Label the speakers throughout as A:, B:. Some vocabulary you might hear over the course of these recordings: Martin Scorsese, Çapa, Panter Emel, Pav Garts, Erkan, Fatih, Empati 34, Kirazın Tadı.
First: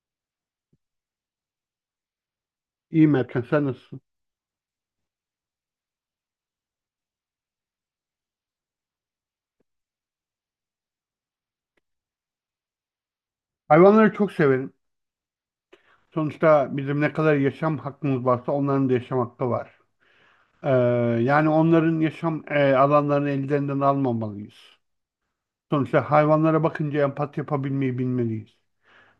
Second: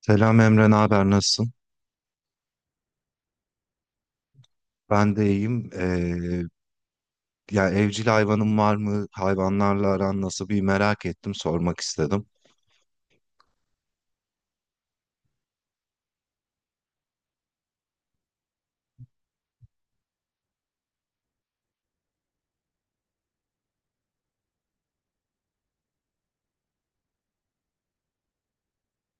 A: Selam Emre, ne haber? Nasılsın?
B: İyiyim Erkan, sen nasılsın?
A: Ben de iyiyim. Ya evcil hayvanın var mı? Hayvanlarla aran nasıl? Bir merak ettim, sormak istedim.
B: Hayvanları çok severim. Sonuçta bizim ne kadar yaşam hakkımız varsa onların da yaşam hakkı var. Ee, Yani onların yaşam alanlarını ellerinden almamalıyız. Sonuçta hayvanlara bakınca empati yapabilmeyi bilmeliyiz.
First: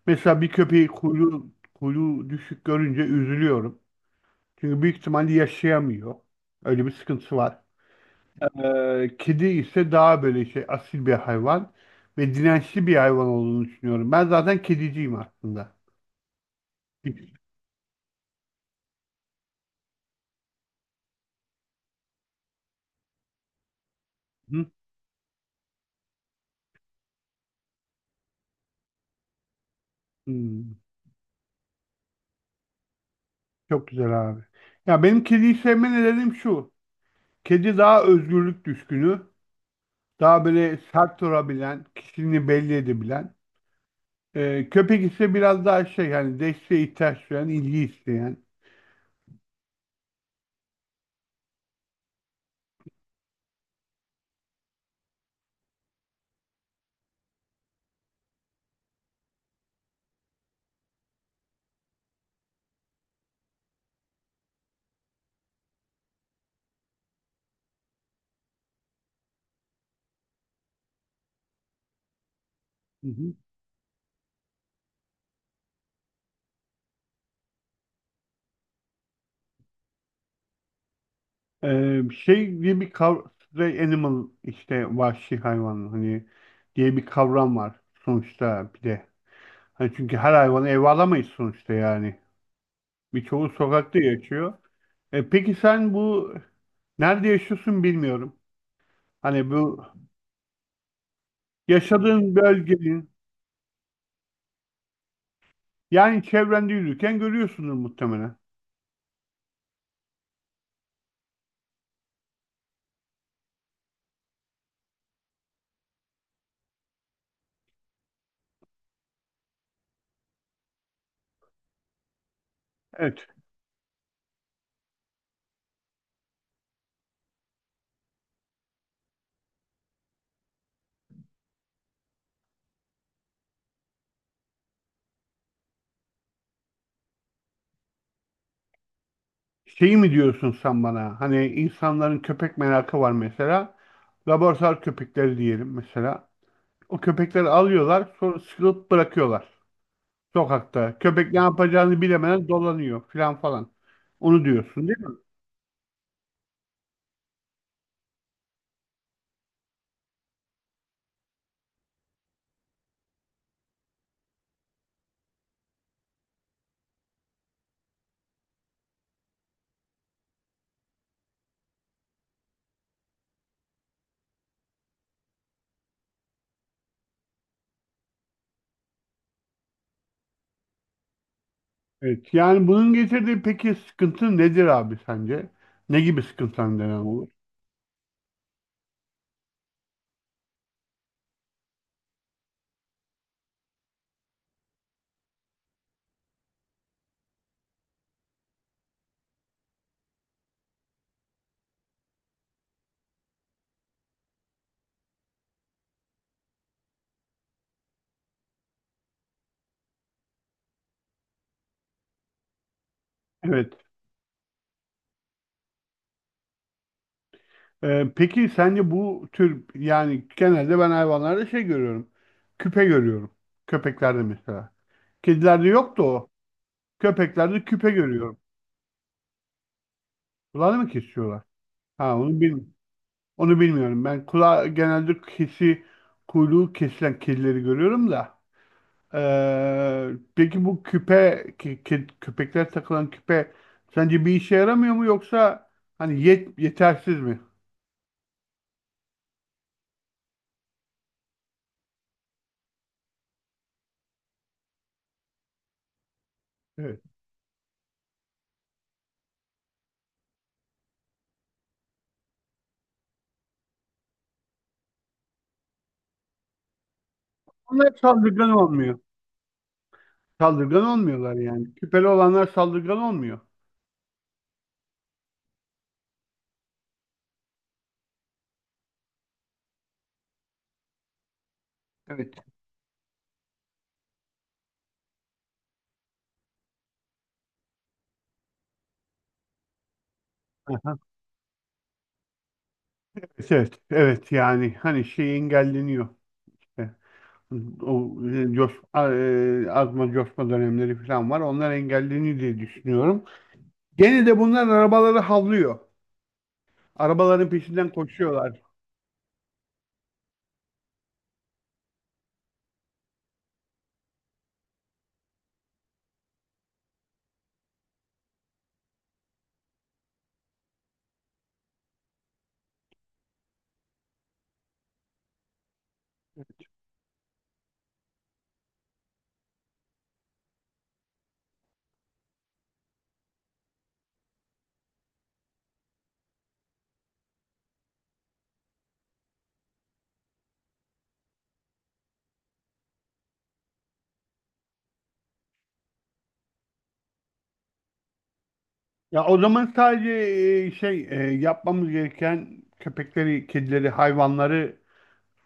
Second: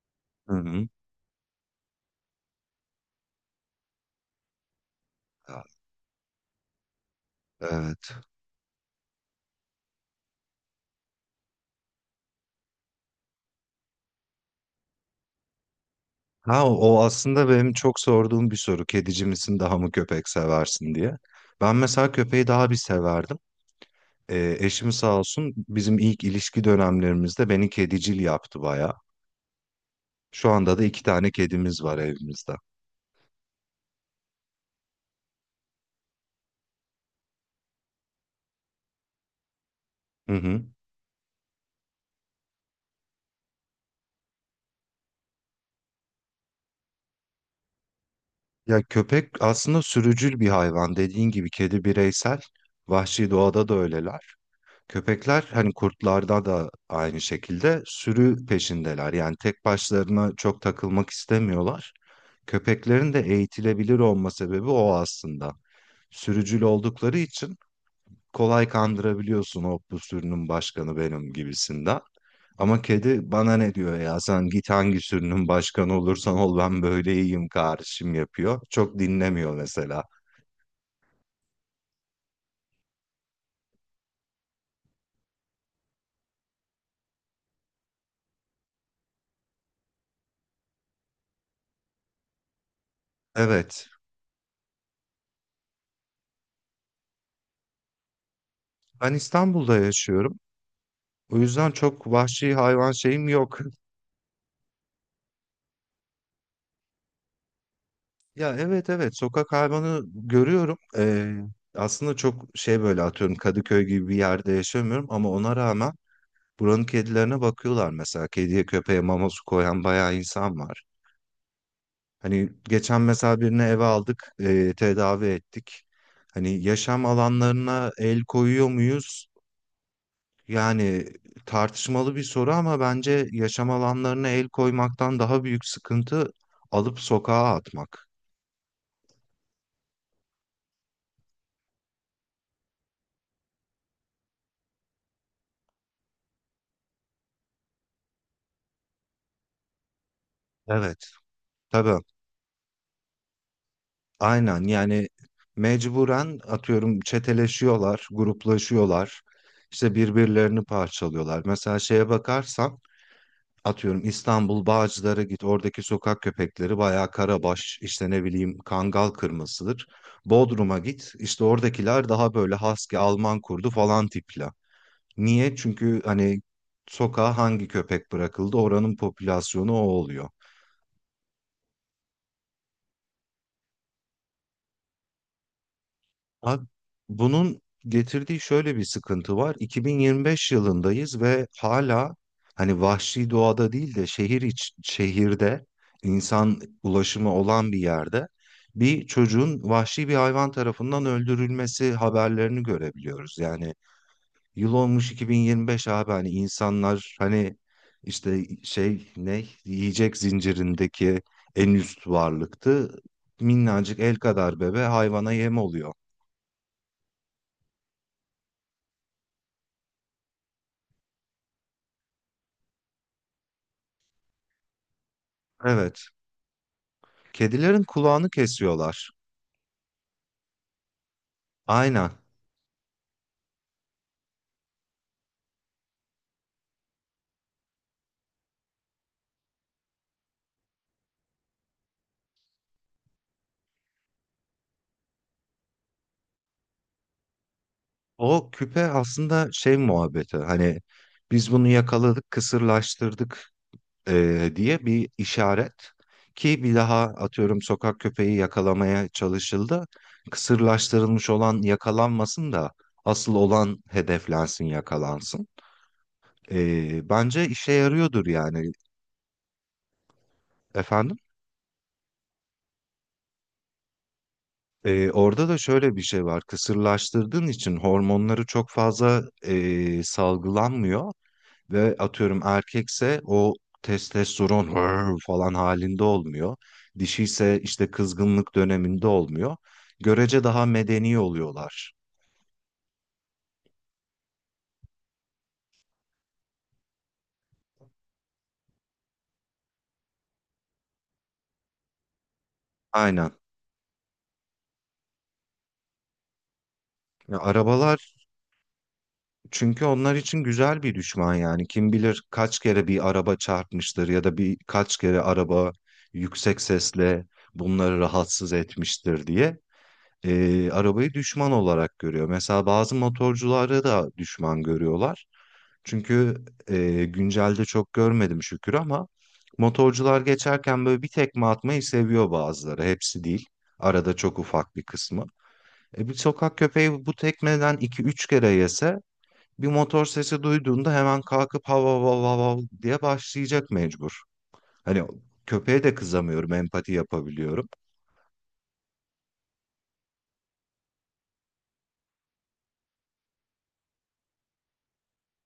B: Mesela bir
A: Hı
B: köpeği
A: hı.
B: kuyruğu düşük görünce üzülüyorum. Çünkü büyük ihtimalle yaşayamıyor. Öyle bir sıkıntısı var.
A: Evet.
B: Kedi ise daha böyle şey asil bir hayvan ve dirençli bir hayvan olduğunu düşünüyorum. Ben zaten kediciyim aslında.
A: Ha, o
B: Hı?
A: aslında benim çok sorduğum bir soru. Kedici misin, daha mı köpek seversin diye. Ben mesela köpeği daha bir severdim. Eşim sağ olsun bizim ilk ilişki dönemlerimizde beni kedicil yaptı bayağı. Şu
B: Hmm,
A: anda da iki tane kedimiz var evimizde.
B: çok güzel abi. Ya benim kediyi sevme nedenim şu. Kedi daha özgürlük düşkünü.
A: Hı
B: Daha
A: hı.
B: böyle sert durabilen, kişiliğini belli edebilen. Köpek ise biraz daha şey hani desteğe ihtiyaç duyan, ilgi isteyen.
A: Ya köpek aslında sürücül bir hayvan. Dediğin gibi kedi bireysel. Vahşi doğada da öyleler. Köpekler hani kurtlarda da aynı şekilde sürü peşindeler. Yani tek başlarına çok takılmak istemiyorlar. Köpeklerin de eğitilebilir olma sebebi o aslında. Sürücül oldukları için kolay kandırabiliyorsun o bu sürünün başkanı benim gibisinden. Ama
B: Hı
A: kedi
B: hı.
A: bana ne diyor ya sen git hangi sürünün başkanı olursan ol ben böyle iyiyim kardeşim yapıyor. Çok dinlemiyor mesela.
B: Şey diye bir kavram, stray animal işte vahşi hayvan hani diye bir kavram var sonuçta bir de. Hani çünkü her hayvanı eve alamayız sonuçta yani. Birçoğu
A: Evet,
B: sokakta yaşıyor. Peki sen bu nerede yaşıyorsun bilmiyorum.
A: ben
B: Hani
A: İstanbul'da
B: bu
A: yaşıyorum. O yüzden çok
B: yaşadığın
A: vahşi hayvan
B: bölgenin
A: şeyim yok.
B: yani çevrende yürürken görüyorsundur muhtemelen.
A: Ya evet evet sokak hayvanı görüyorum. Aslında çok şey böyle atıyorum Kadıköy gibi bir yerde yaşamıyorum ama ona rağmen buranın kedilerine bakıyorlar mesela. Kediye köpeğe mama su koyan bayağı insan var. Hani geçen
B: Evet.
A: mesela birini eve aldık, tedavi ettik. Hani yaşam alanlarına el koyuyor muyuz? Yani tartışmalı bir soru ama bence yaşam alanlarına el koymaktan daha büyük sıkıntı alıp sokağa atmak.
B: Şeyi mi diyorsun sen bana? Hani insanların köpek merakı var mesela. Laboratuvar köpekleri diyelim mesela. O köpekleri alıyorlar sonra sıkılıp bırakıyorlar. Sokakta.
A: Evet,
B: Köpek ne
A: tabii.
B: yapacağını bilemeden dolanıyor filan falan. Onu
A: Aynen
B: diyorsun değil
A: yani
B: mi?
A: mecburen atıyorum çeteleşiyorlar, gruplaşıyorlar. İşte birbirlerini parçalıyorlar. Mesela şeye bakarsan atıyorum İstanbul Bağcılar'a git oradaki sokak köpekleri bayağı karabaş işte ne bileyim kangal kırmasıdır. Bodrum'a git işte oradakiler daha böyle husky Alman kurdu falan tipler. Niye? Çünkü hani sokağa hangi köpek bırakıldı oranın popülasyonu o oluyor.
B: Evet. Yani bunun getirdiği peki sıkıntı nedir abi sence? Ne gibi
A: Abi,
B: sıkıntılar neden olur?
A: bunun getirdiği şöyle bir sıkıntı var. 2025 yılındayız ve hala hani vahşi doğada değil de şehirde insan ulaşımı olan bir yerde bir çocuğun vahşi bir hayvan tarafından öldürülmesi haberlerini görebiliyoruz. Yani yıl olmuş 2025 abi hani insanlar hani işte şey ne yiyecek zincirindeki en üst varlıktı.
B: Evet.
A: Minnacık el kadar bebe hayvana yem oluyor.
B: Peki sence bu tür yani genelde ben hayvanlarda şey görüyorum. Küpe görüyorum. Köpeklerde mesela. Kedilerde yoktu
A: Evet.
B: o. Köpeklerde
A: Kedilerin
B: küpe
A: kulağını
B: görüyorum.
A: kesiyorlar.
B: Kulağını mı kesiyorlar?
A: Aynen.
B: Ha onu bilmiyorum. Onu bilmiyorum. Ben kuyruğu kesilen kedileri görüyorum da. Ee, peki bu köpekler takılan küpe sence bir işe yaramıyor mu yoksa hani yetersiz mi?
A: O küpe aslında şey muhabbeti hani biz bunu yakaladık, kısırlaştırdık, diye bir işaret ki bir
B: Evet.
A: daha atıyorum sokak köpeği yakalamaya çalışıldı. Kısırlaştırılmış olan yakalanmasın da asıl olan hedeflensin, yakalansın. Bence işe
B: Onlar hep
A: yarıyordur
B: saldırgan
A: yani
B: olmuyor. Saldırgan
A: efendim.
B: olmuyorlar yani. Küpeli olanlar saldırgan olmuyor.
A: Orada da şöyle bir şey var. Kısırlaştırdığın için hormonları çok fazla salgılanmıyor. Ve
B: Evet.
A: atıyorum erkekse o testosteron "Hırr" falan halinde olmuyor. Dişiyse işte kızgınlık döneminde olmuyor. Görece daha
B: Aha.
A: medeni oluyorlar.
B: Evet, evet, evet. Yani hani şey engelleniyor. E, O azma coşma dönemleri falan var. Onlar engelleniyor diye düşünüyorum.
A: Aynen.
B: Gene de bunlar arabaları havlıyor.
A: Ya
B: Arabaların peşinden
A: arabalar
B: koşuyorlar.
A: çünkü onlar için güzel bir düşman yani. Kim bilir kaç kere bir araba çarpmıştır ya da bir kaç kere araba yüksek sesle bunları rahatsız etmiştir diye. Arabayı düşman olarak görüyor. Mesela bazı motorcuları da düşman görüyorlar. Çünkü güncelde çok görmedim şükür ama motorcular geçerken böyle bir tekme atmayı seviyor bazıları. Hepsi değil. Arada çok ufak bir kısmı. Bir sokak köpeği bu tekmeden iki üç kere yese bir motor sesi duyduğunda hemen kalkıp hav hav hav hav hav diye başlayacak mecbur. Hani köpeğe de kızamıyorum, empati yapabiliyorum.
B: Ya o zaman sadece yapmamız gereken köpekleri, kedileri, hayvanları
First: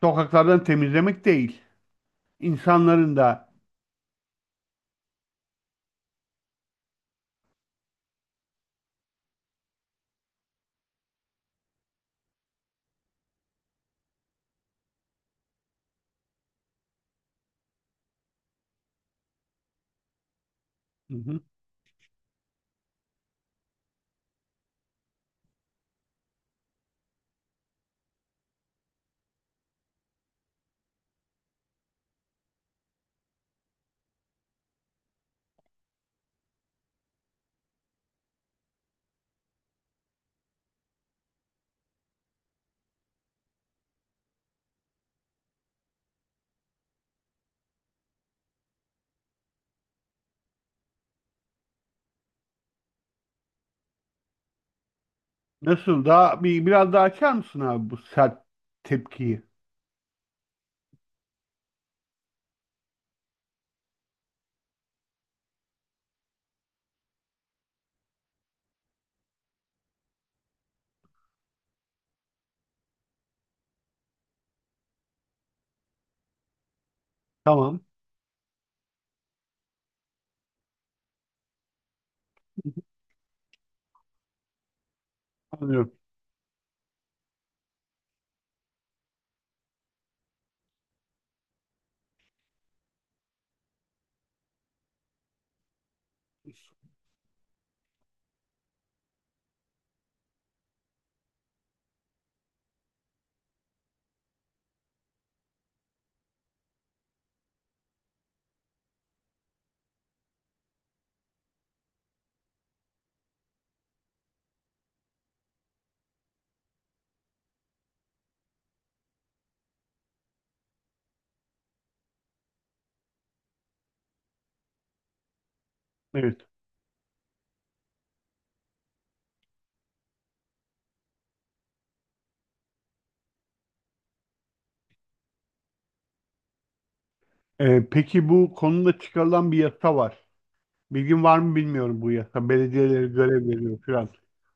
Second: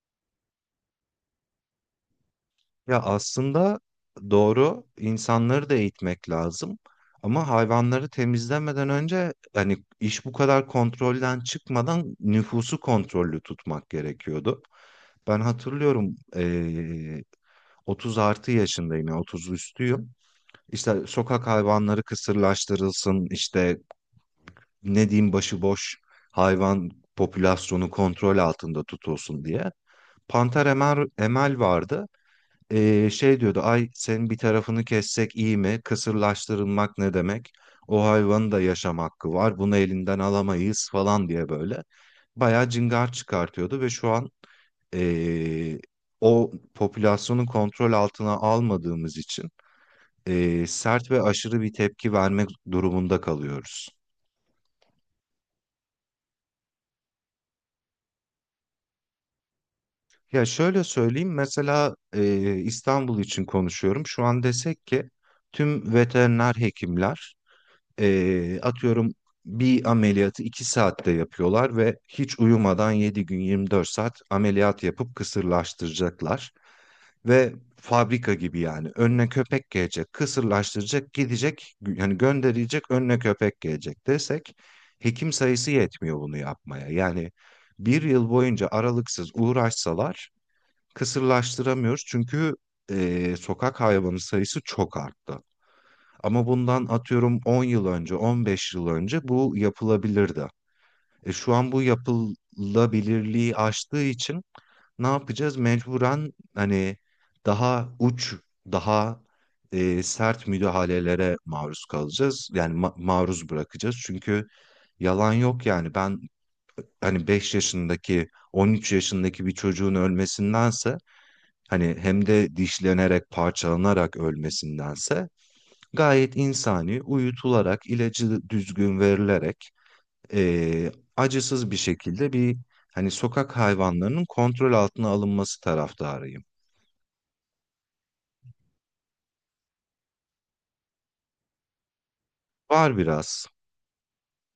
B: sokaklardan temizlemek değil.
A: Ya
B: İnsanların da.
A: aslında doğru insanları da eğitmek lazım. Ama hayvanları temizlemeden önce hani iş bu kadar kontrolden çıkmadan nüfusu kontrollü tutmak gerekiyordu. Ben hatırlıyorum 30 artı yaşındayım yani 30 üstüyüm. İşte sokak hayvanları kısırlaştırılsın işte ne diyeyim başıboş hayvan popülasyonu kontrol altında tutulsun diye. Panter Emel, Emel vardı. Şey diyordu ay senin bir tarafını kessek iyi mi? Kısırlaştırılmak ne demek? O hayvanın da yaşam hakkı var. Bunu elinden alamayız falan diye böyle. Bayağı cingar çıkartıyordu ve şu an ee, o popülasyonu kontrol altına almadığımız için sert ve aşırı bir tepki vermek durumunda kalıyoruz.
B: Nasıl? Daha bir biraz daha açar mısın abi bu sert tepkiyi?
A: Ya şöyle söyleyeyim mesela İstanbul için konuşuyorum. Şu an desek ki tüm veteriner hekimler atıyorum bir ameliyatı 2 saatte yapıyorlar ve hiç uyumadan 7 gün 24 saat ameliyat yapıp kısırlaştıracaklar. Ve
B: Tamam.
A: fabrika gibi yani önüne köpek gelecek, kısırlaştıracak, gidecek yani gönderilecek önüne köpek gelecek desek hekim sayısı
B: Anlıyorum.
A: yetmiyor bunu yapmaya. Yani bir yıl boyunca aralıksız uğraşsalar kısırlaştıramıyoruz çünkü sokak hayvanı sayısı çok arttı. Ama bundan atıyorum 10 yıl önce, 15 yıl önce bu yapılabilirdi. E şu an bu yapılabilirliği aştığı için ne yapacağız? Mecburen hani daha uç, daha sert müdahalelere maruz kalacağız. Yani maruz bırakacağız. Çünkü yalan yok yani ben hani 5 yaşındaki, 13 yaşındaki bir çocuğun ölmesindense hani hem de dişlenerek, parçalanarak ölmesindense gayet
B: Evet.
A: insani uyutularak ilacı düzgün verilerek eee, acısız bir şekilde bir hani sokak hayvanlarının kontrol altına alınması taraftarıyım.
B: Peki bu konuda çıkarılan bir yasa var. Bilgin var mı bilmiyorum bu yasa.
A: Var
B: Belediyeleri görev
A: biraz.
B: veriyor falan.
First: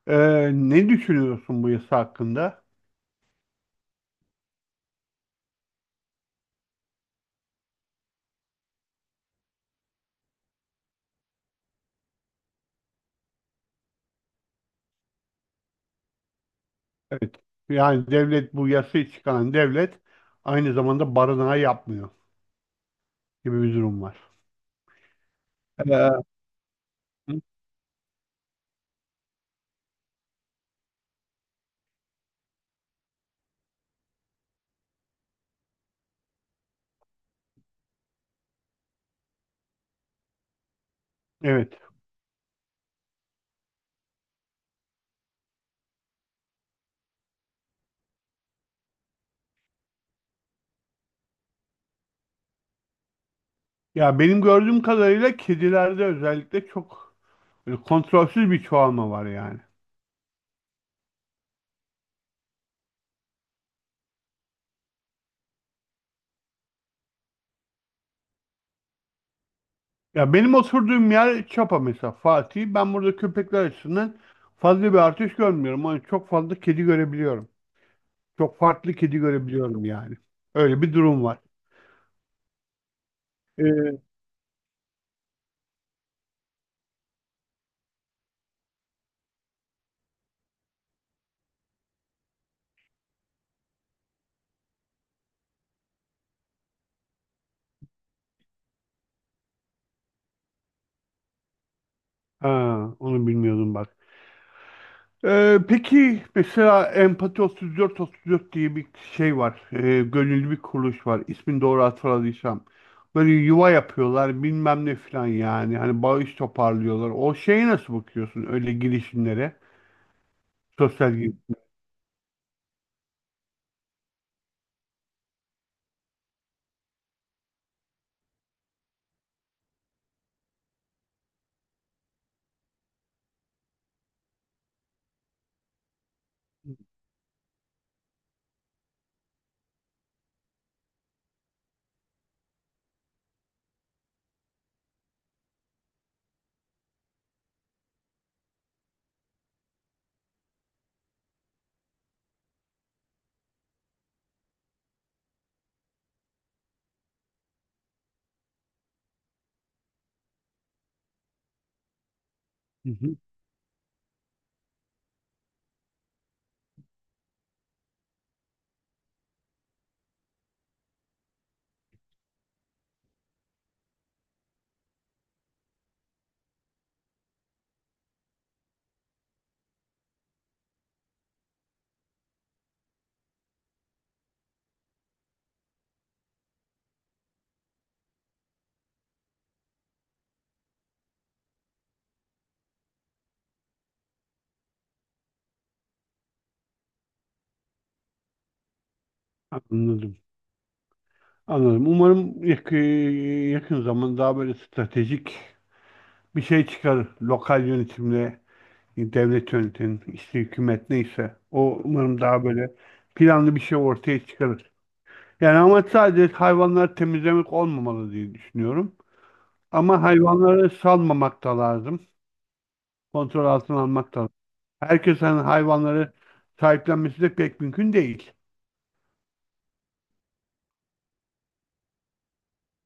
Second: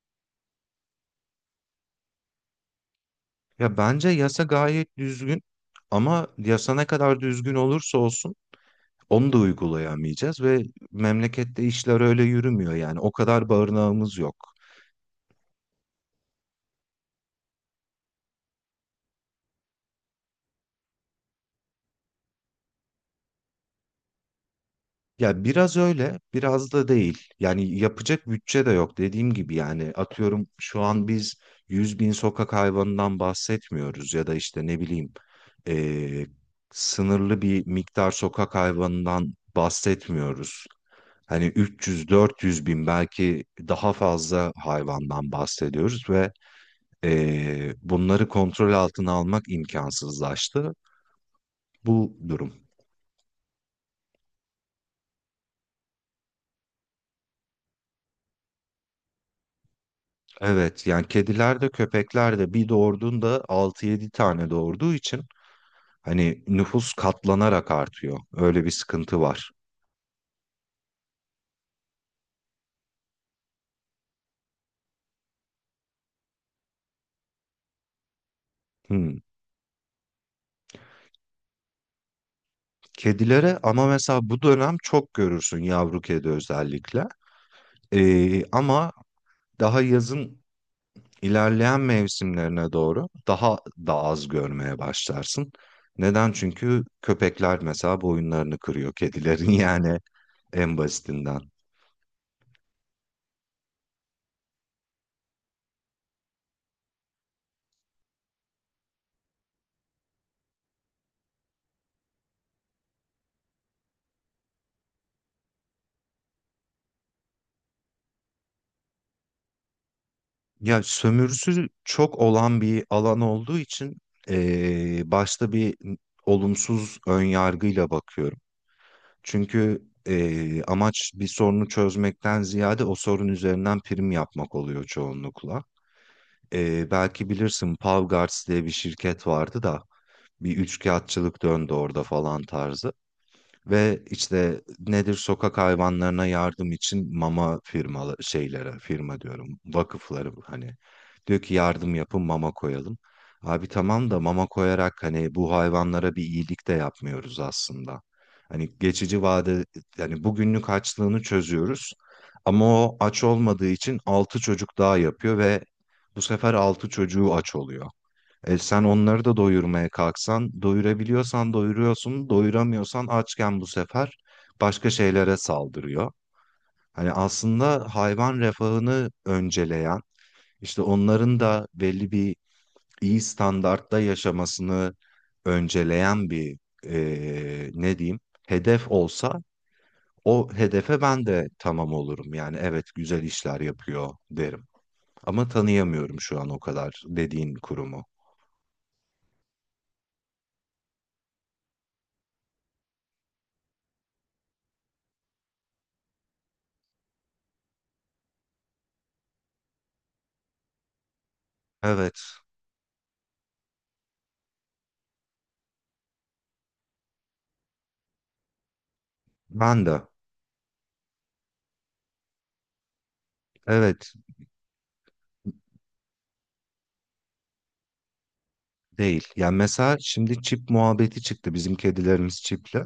B: Ne düşünüyorsun bu yasa hakkında?
A: Ya bence yasa gayet düzgün ama yasa ne kadar düzgün olursa olsun onu da uygulayamayacağız ve memlekette işler öyle yürümüyor yani o kadar barınağımız yok.
B: Evet. Yani devlet bu yasayı çıkaran devlet aynı zamanda barınağı yapmıyor gibi bir durum var.
A: Ya biraz öyle,
B: Ee,
A: biraz da değil. Yani yapacak bütçe de yok dediğim gibi yani atıyorum şu an biz 100 bin sokak hayvanından bahsetmiyoruz ya da işte ne bileyim eee, sınırlı bir miktar sokak hayvanından bahsetmiyoruz. Hani
B: evet.
A: üç yüz dört yüz bin belki daha fazla hayvandan bahsediyoruz ve bunları kontrol altına almak imkansızlaştı bu durum.
B: Ya benim gördüğüm kadarıyla kedilerde özellikle çok böyle kontrolsüz bir çoğalma var yani.
A: Evet yani kediler de köpekler de bir doğurduğunda 6-7 tane doğurduğu için hani nüfus katlanarak artıyor. Öyle bir sıkıntı var.
B: Ya benim oturduğum yer Çapa mesela Fatih. Ben burada köpekler açısından fazla bir artış görmüyorum. Ama çok fazla kedi görebiliyorum. Çok farklı
A: Hmm.
B: kedi görebiliyorum yani. Öyle bir durum var.
A: Kedilere ama
B: Ee,
A: mesela bu dönem çok görürsün yavru kedi özellikle. Ama daha yazın ilerleyen mevsimlerine doğru daha da az görmeye başlarsın. Neden? Çünkü köpekler mesela boyunlarını kırıyor kedilerin yani en basitinden.
B: ha, onu bilmiyordum bak. Peki mesela Empati 34 34 diye bir şey var. Gönüllü bir kuruluş var. İsmini doğru hatırladıysam. Böyle yuva yapıyorlar bilmem ne falan yani. Hani bağış toparlıyorlar. O şeye nasıl bakıyorsun öyle girişimlere?
A: Ya
B: Sosyal girişim.
A: sömürüsü çok olan bir alan olduğu için başta bir olumsuz önyargıyla bakıyorum. Çünkü amaç bir sorunu çözmekten ziyade o sorun üzerinden prim yapmak oluyor çoğunlukla. Belki bilirsin Pav Garts diye bir şirket vardı da bir üçkağıtçılık döndü orada falan tarzı. Ve işte nedir sokak hayvanlarına yardım için mama firmalı şeylere firma diyorum vakıfları hani diyor ki yardım yapın mama koyalım. Abi tamam da mama koyarak hani bu hayvanlara bir iyilik de yapmıyoruz aslında. Hani geçici vade yani bugünlük açlığını çözüyoruz ama
B: Hı
A: o
B: hı.
A: aç olmadığı için altı çocuk daha yapıyor ve bu sefer altı çocuğu aç oluyor. E sen onları da doyurmaya kalksan, doyurabiliyorsan doyuruyorsun, doyuramıyorsan açken bu sefer başka şeylere saldırıyor. Hani aslında hayvan refahını önceleyen, işte onların da belli bir iyi standartta yaşamasını önceleyen bir ne diyeyim hedef olsa o hedefe ben de tamam olurum. Yani evet güzel işler yapıyor derim. Ama tanıyamıyorum şu an o kadar dediğin kurumu.
B: Anladım. Anladım. Umarım yakın zaman daha böyle stratejik bir şey çıkar. Lokal yönetimle, devlet yönetim, işte hükümet neyse. O
A: Evet,
B: umarım daha böyle planlı bir şey ortaya çıkarır. Yani ama sadece hayvanları temizlemek olmamalı diye düşünüyorum.
A: ben de.
B: Ama hayvanları salmamak da lazım. Kontrol altına
A: Evet
B: almak da lazım. Herkesin hayvanları sahiplenmesi de pek mümkün değil.
A: değil. Yani mesela şimdi çip muhabbeti çıktı. Bizim kedilerimiz çipli.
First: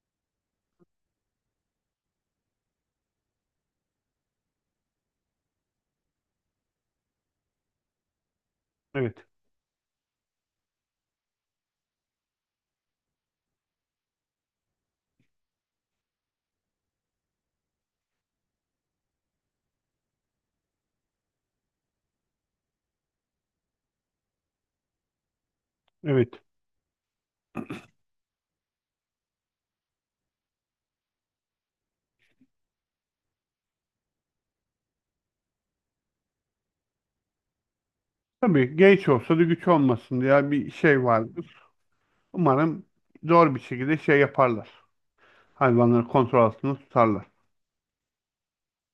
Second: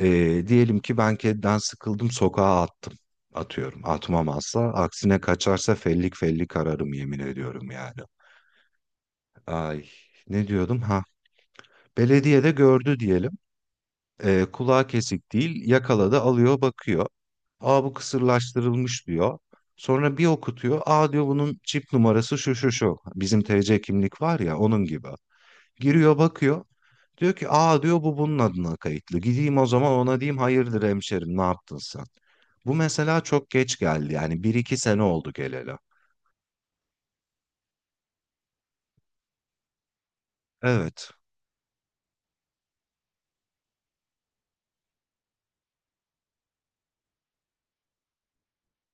A: Diyelim ki ben kediden sıkıldım sokağa attım. Atıyorum. Atmam asla. Aksine kaçarsa fellik fellik ararım yemin ediyorum yani.
B: Evet,
A: Ay ne diyordum ha. Belediye de gördü diyelim. Kulağı kesik değil yakaladı alıyor bakıyor. Aa bu kısırlaştırılmış diyor. Sonra bir okutuyor. Aa diyor bunun çip numarası şu şu şu. Bizim TC kimlik var ya onun gibi. Giriyor
B: evet.
A: bakıyor. Diyor ki aa diyor bu bunun adına kayıtlı. Gideyim o zaman ona diyeyim hayırdır hemşerim ne yaptın sen? Bu mesela çok geç geldi yani bir iki sene oldu geleli.
B: Tabii genç olsa da güç olmasın diye bir şey
A: Evet.
B: var. Umarım zor bir şekilde şey yaparlar. Hayvanları kontrol altında tutarlar.